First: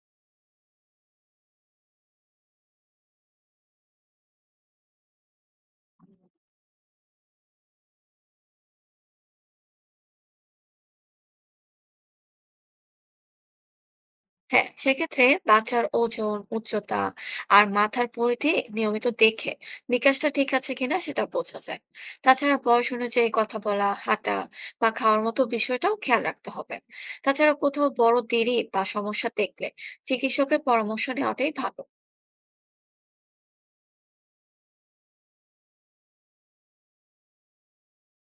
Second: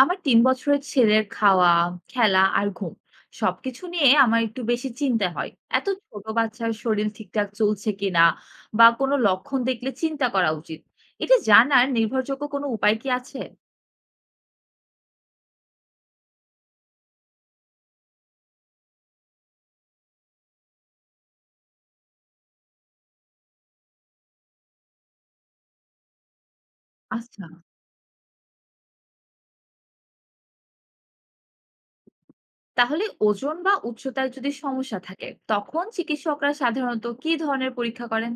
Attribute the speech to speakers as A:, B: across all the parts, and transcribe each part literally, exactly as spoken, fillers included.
A: আমার তিন বছরের ছেলের খাওয়া, খেলা আর ঘুম সবকিছু নিয়ে আমার একটু বেশি চিন্তা হয়। এত ছোট বাচ্চার শরীর ঠিকঠাক চলছে কিনা বা কোনো লক্ষণ দেখলে চিন্তা করা উচিত। এটা জানার নির্ভরযোগ্য কোনো উপায় কি আছে?
B: হ্যাঁ, সেক্ষেত্রে বাচ্চার ওজন, উচ্চতা আর মাথার পরিধি নিয়মিত দেখে বিকাশটা ঠিক আছে কিনা সেটা বোঝা যায়। তাছাড়া বয়স অনুযায়ী কথা বলা, হাঁটা বা খাওয়ার মতো বিষয়টাও খেয়াল রাখতে হবে।
A: আচ্ছা,
B: তাছাড়া কোথাও বড় দেরি বা সমস্যা দেখলে চিকিৎসকের পরামর্শ নেওয়াটাই ভালো।
A: তাহলে ওজন বা উচ্চতায় যদি সমস্যা থাকে, তখন চিকিৎসকরা সাধারণত কি ধরনের পরীক্ষা করেন?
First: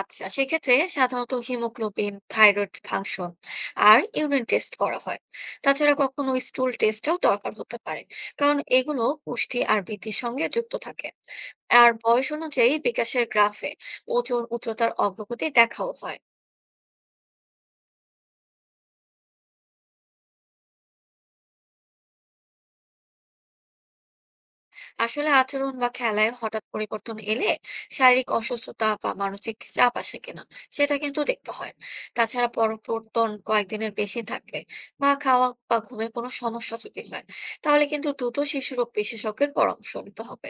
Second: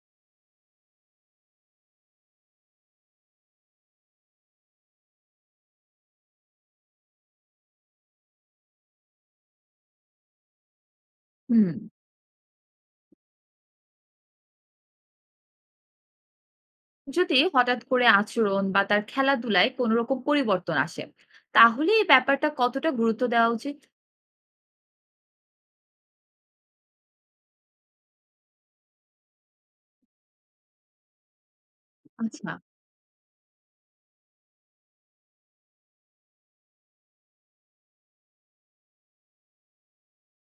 B: আচ্ছা, সেক্ষেত্রে সাধারণত হিমোগ্লোবিন, থাইরয়েড ফাংশন আর ইউরিন টেস্ট করা হয়। তাছাড়া কখনো স্টুল টেস্টও দরকার হতে পারে, কারণ এগুলো পুষ্টি আর বৃদ্ধির সঙ্গে যুক্ত থাকে।
A: হুম,
B: আর বয়স অনুযায়ী বিকাশের গ্রাফে ওজন, উচ্চতার অগ্রগতি দেখাও হয়।
A: যদি হঠাৎ করে আচরণ বা তার খেলাধুলায় কোনো রকম পরিবর্তন আসে, তাহলে এই ব্যাপারটা কতটা গুরুত্ব দেওয়া উচিত?
B: আসলে আচরণ বা খেলায় হঠাৎ পরিবর্তন এলে শারীরিক অসুস্থতা বা মানসিক চাপ আসে কিনা সেটা কিন্তু দেখতে হয়। তাছাড়া
A: আচ্ছা,
B: পরিবর্তন কয়েকদিনের বেশি থাকলে বা খাওয়া বা ঘুমের কোনো সমস্যা যদি হয়, তাহলে কিন্তু দ্রুত শিশু রোগ বিশেষজ্ঞের পরামর্শ নিতে হবে।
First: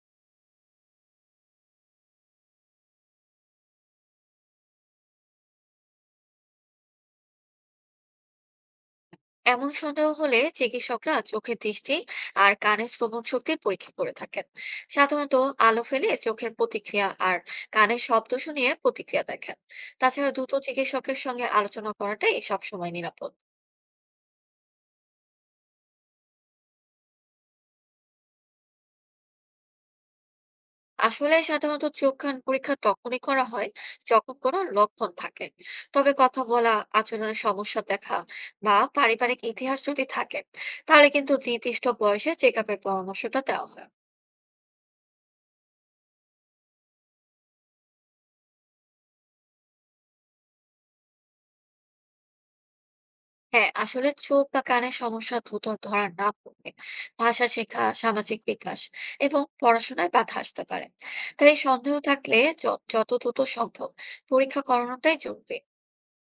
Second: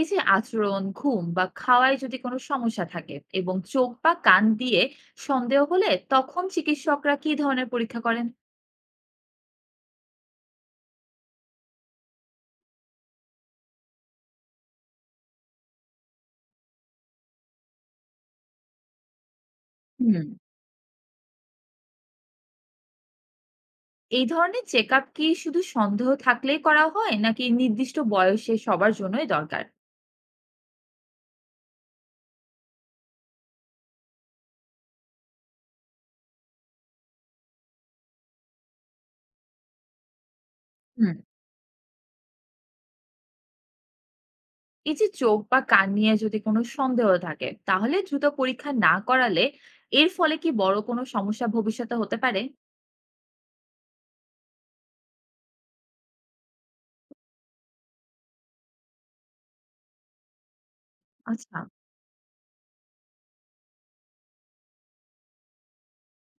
A: এই যে আচরণ, ঘুম বা খাওয়ায় যদি কোনো সমস্যা থাকে এবং চোখ বা কান দিয়ে সন্দেহ হলে তখন চিকিৎসকরা কি ধরনের পরীক্ষা করেন?
B: এমন সন্দেহ হলে চিকিৎসকরা চোখের দৃষ্টি আর কানের শ্রবণ শক্তির পরীক্ষা করে থাকেন। সাধারণত আলো ফেলে চোখের প্রতিক্রিয়া আর কানের শব্দ শুনিয়ে প্রতিক্রিয়া দেখেন।
A: হুম,
B: তাছাড়া দ্রুত চিকিৎসকের সঙ্গে আলোচনা করাটাই সবসময় নিরাপদ।
A: এই ধরনের চেকআপ কি শুধু সন্দেহ থাকলেই করা হয় নাকি নির্দিষ্ট বয়সে সবার জন্যই দরকার?
B: আসলে সাধারণত চোখ, কান পরীক্ষা তখনই করা হয় যখন কোনো লক্ষণ থাকে। তবে কথা বলা, আচরণের সমস্যা দেখা বা পারিবারিক ইতিহাস যদি থাকে, তাহলে
A: হুম,
B: কিন্তু নির্দিষ্ট বয়সে চেক আপের পরামর্শটা দেওয়া হয়।
A: এই যে চোখ বা কান নিয়ে যদি কোনো সন্দেহ থাকে তাহলে দ্রুত পরীক্ষা না করালে এর ফলে কি বড় কোনো সমস্যা ভবিষ্যতে হতে পারে?
B: হ্যাঁ, আসলে চোখ বা কানের সমস্যা দ্রুত ধরা না পড়লে ভাষা শেখা, সামাজিক বিকাশ এবং পড়াশোনায় বাধা আসতে পারে। তাই
A: আচ্ছা,
B: সন্দেহ থাকলে য- যত দ্রুত সম্ভব পরীক্ষা করানোটাই জরুরি।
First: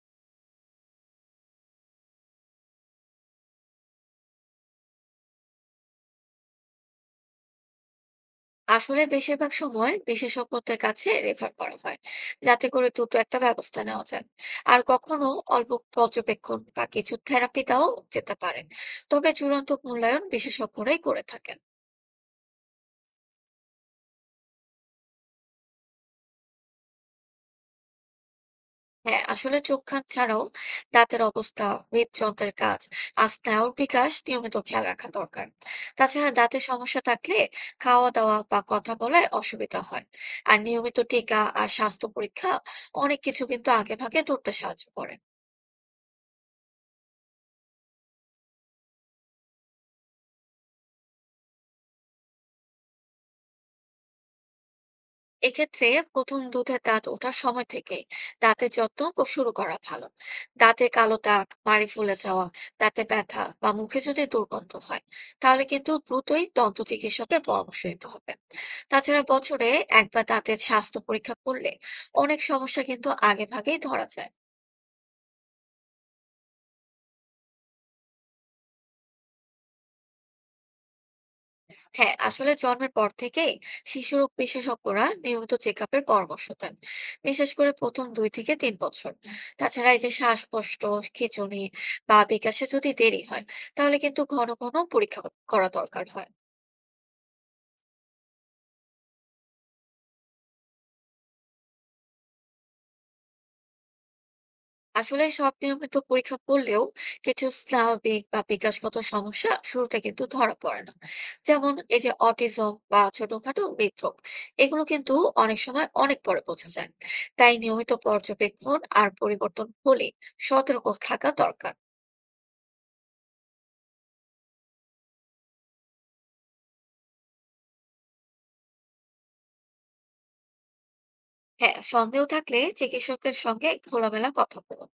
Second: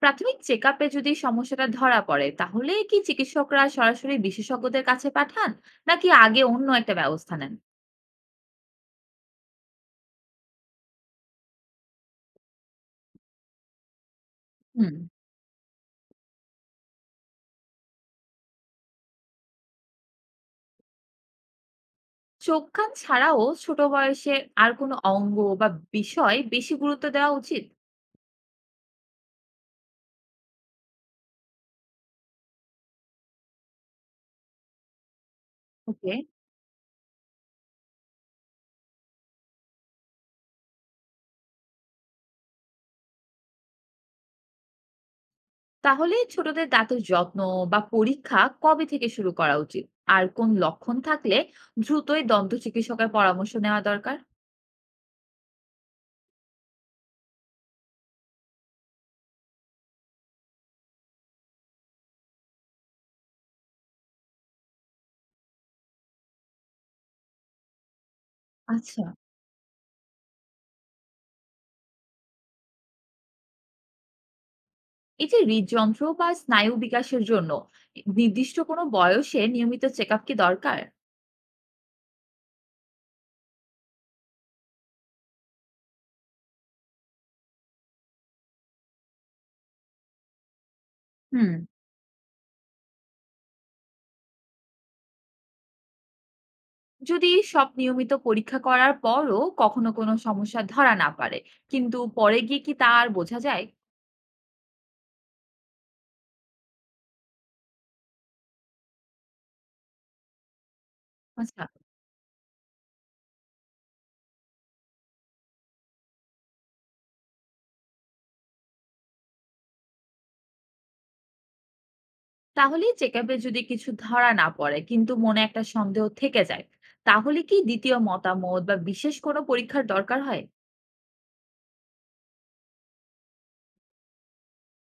A: প্রাথমিক চেকআপে যদি সমস্যাটা ধরা পড়ে তাহলে কি চিকিৎসকরা সরাসরি বিশেষজ্ঞদের কাছে পাঠান নাকি আগে অন্য একটা ব্যবস্থা নেন?
B: আসলে বেশিরভাগ সময় বিশেষজ্ঞদের কাছে রেফার করা হয়, যাতে করে দ্রুত একটা ব্যবস্থা নেওয়া যায়। আর
A: হুম,
B: কখনো অল্প পর্যবেক্ষণ বা কিছু থেরাপি দেওয়াও যেতে পারে, তবে চূড়ান্ত মূল্যায়ন বিশেষজ্ঞরাই করে থাকেন।
A: চোখ কান ছাড়াও ছোট বয়সে আর কোনো অঙ্গ বা বিষয় বেশি গুরুত্ব দেওয়া উচিত?
B: হ্যাঁ, আসলে চোখ, কান ছাড়াও দাঁতের অবস্থা, হৃদযন্ত্রের কাজ আর স্নায়ুর বিকাশ নিয়মিত খেয়াল রাখা দরকার।
A: ওকে,
B: তাছাড়া দাঁতের সমস্যা থাকলে খাওয়া দাওয়া বা কথা বলায় অসুবিধা হয়। আর নিয়মিত টিকা আর স্বাস্থ্য পরীক্ষা অনেক কিছু কিন্তু আগেভাগে ধরতে সাহায্য করে।
A: তাহলে ছোটদের দাঁতের যত্ন বা পরীক্ষা কবে থেকে শুরু করা উচিত আর কোন লক্ষণ থাকলে দ্রুতই দন্ত চিকিৎসকের পরামর্শ নেওয়া দরকার?
B: এক্ষেত্রে প্রথম দুধের দাঁত ওঠার সময় থেকে দাঁতের যত্ন ক- শুরু করা ভালো। দাঁতে কালো দাগ, মাড়ি ফুলে যাওয়া, দাঁতে ব্যথা বা মুখে যদি দুর্গন্ধ হয়, তাহলে কিন্তু দ্রুতই দন্ত চিকিৎসকের পরামর্শ নিতে হবে।
A: আচ্ছা,
B: তাছাড়া বছরে একবার দাঁতের স্বাস্থ্য পরীক্ষা করলে অনেক সমস্যা কিন্তু আগে ভাগেই ধরা যায়।
A: এই যে হৃদযন্ত্র বা স্নায়ু বিকাশের জন্য নির্দিষ্ট কোনো বয়সে নিয়মিত চেকআপ কি দরকার?
B: হ্যাঁ, আসলে জন্মের পর থেকেই শিশু রোগ বিশেষজ্ঞরা নিয়মিত চেক আপের পরামর্শ দেন, বিশেষ করে প্রথম দুই থেকে তিন বছর। তাছাড়া এই যে শ্বাসকষ্ট,
A: হুম,
B: খিঁচুনি বা বিকাশে যদি দেরি হয়, তাহলে কিন্তু ঘন ঘন পরীক্ষা করা দরকার হয়।
A: যদি সব নিয়মিত পরীক্ষা করার পরও কখনো কোনো সমস্যা ধরা না পারে কিন্তু পরে গিয়ে কি তা আর বোঝা যায়?
B: আসলে সব নিয়মিত পরীক্ষা করলেও কিছু স্নাবিক বা বিকাশগত সমস্যা শুরুতে কিন্তু ধরা পড়ে না।
A: আচ্ছা,
B: যেমন এই যে অটিজম বা ছোটখাটো হৃদরোগ, এগুলো কিন্তু অনেক সময় অনেক পরে বোঝা যায়। তাই নিয়মিত পর্যবেক্ষণ আর পরিবর্তন হলে সতর্ক থাকা দরকার।
A: তাহলে চেকআপে যদি কিছু ধরা না পড়ে কিন্তু মনে একটা সন্দেহ থেকে যায় তাহলে কি দ্বিতীয় মতামত বা বিশেষ কোনো পরীক্ষার দরকার হয়?
B: হ্যাঁ, সন্দেহ থাকলে চিকিৎসকের সঙ্গে খোলামেলা কথা বলুন।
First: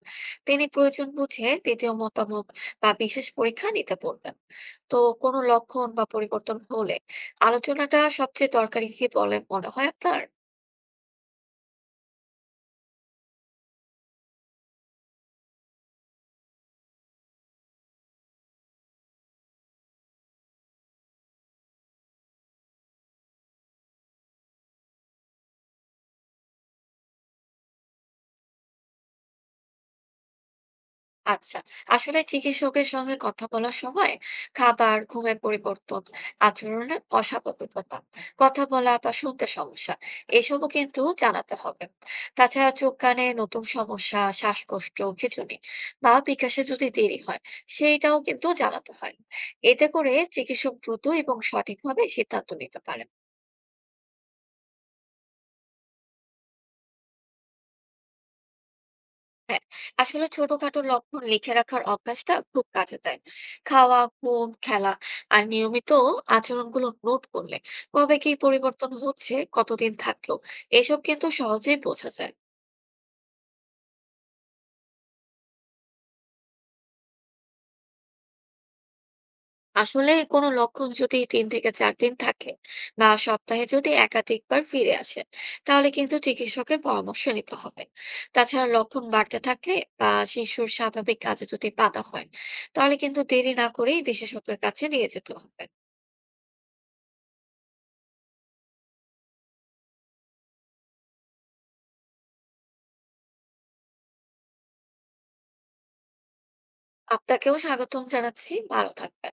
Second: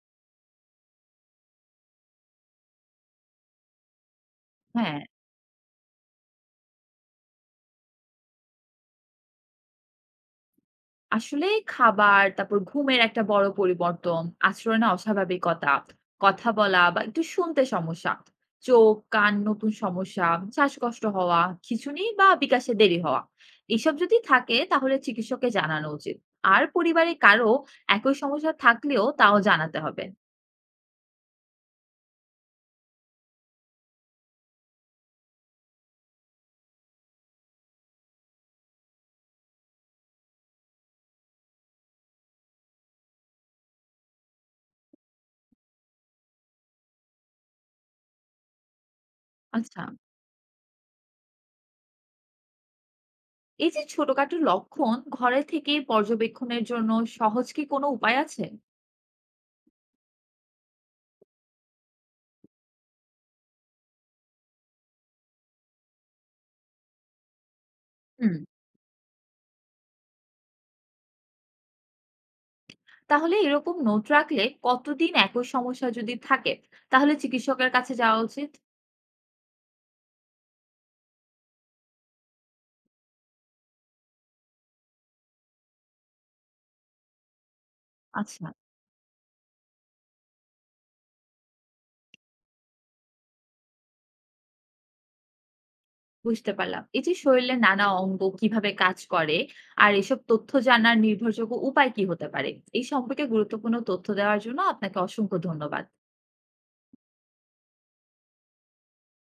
B: তিনি প্রয়োজন বুঝে দ্বিতীয় মতামত বা বিশেষ পরীক্ষা নিতে বলবেন। তো
A: হ্যাঁ,
B: কোনো লক্ষণ বা পরিবর্তন হলে আলোচনাটা সবচেয়ে দরকারি কি বলে মনে হয় আপনার?
A: আসলে খাবার, তারপর ঘুমের একটা বড় পরিবর্তন, আচরণে অস্বাভাবিকতা, কথা বলা বা একটু শুনতে সমস্যা, চোখ, কান নতুন সমস্যা, শ্বাসকষ্ট হওয়া, খিঁচুনি বা বিকাশে দেরি হওয়া। এসব যদি থাকে তাহলে চিকিৎসককে জানানো উচিত। আর পরিবারে কারো একই সমস্যা থাকলেও তাও জানাতে হবে।
B: আচ্ছা, আসলে চিকিৎসকের সঙ্গে কথা বলার সময় খাবার, ঘুমের পরিবর্তন, আচরণের অস্বাভাবিকতা, কথা বলা বা শুনতে সমস্যা, এসবও কিন্তু জানাতে হবে। তাছাড়া চোখ, কানে নতুন সমস্যা, শ্বাসকষ্ট, খিঁচুনি বা বিকাশে যদি দেরি হয়, সেইটাও কিন্তু জানাতে হয়।
A: আচ্ছা,
B: এতে করে চিকিৎসক দ্রুত এবং সঠিকভাবে সিদ্ধান্ত নিতে পারে।
A: এই যে ছোটখাটো লক্ষণ ঘরে থেকে পর্যবেক্ষণের জন্য সহজ কি কোনো উপায় আছে?
B: হ্যাঁ, আসলে ছোটখাটো লক্ষণ লিখে রাখার অভ্যাসটা খুব কাজে দেয়। খাওয়া, ঘুম, খেলা আর নিয়মিত আচরণগুলো নোট করলে কবে কি
A: হুম,
B: পরিবর্তন হচ্ছে, কতদিন থাকলো, এসব কিন্তু সহজেই বোঝা যায়।
A: তাহলে এরকম নোট রাখলে কতদিন একই সমস্যা যদি থাকে তাহলে চিকিৎসকের কাছে যাওয়া উচিত?
B: আসলে কোনো লক্ষণ যদি তিন থেকে চার দিন থাকে বা সপ্তাহে যদি একাধিকবার ফিরে আসে, তাহলে কিন্তু চিকিৎসকের পরামর্শ নিতে হবে।
A: আচ্ছা,
B: তাছাড়া লক্ষণ বাড়তে থাকলে বা শিশুর স্বাভাবিক কাজে যদি বাধা হয়, তাহলে কিন্তু দেরি না করেই বিশেষজ্ঞের কাছে নিয়ে যেতে হবে।
A: বুঝতে পারলাম এই যে শরীরের নানা অঙ্গ কিভাবে কাজ করে আর এসব তথ্য জানার নির্ভরযোগ্য উপায় কি হতে পারে, এই সম্পর্কে গুরুত্বপূর্ণ তথ্য দেওয়ার জন্য আপনাকে অসংখ্য ধন্যবাদ।
B: আপনাকেও স্বাগতম জানাচ্ছি। ভালো থাকবেন।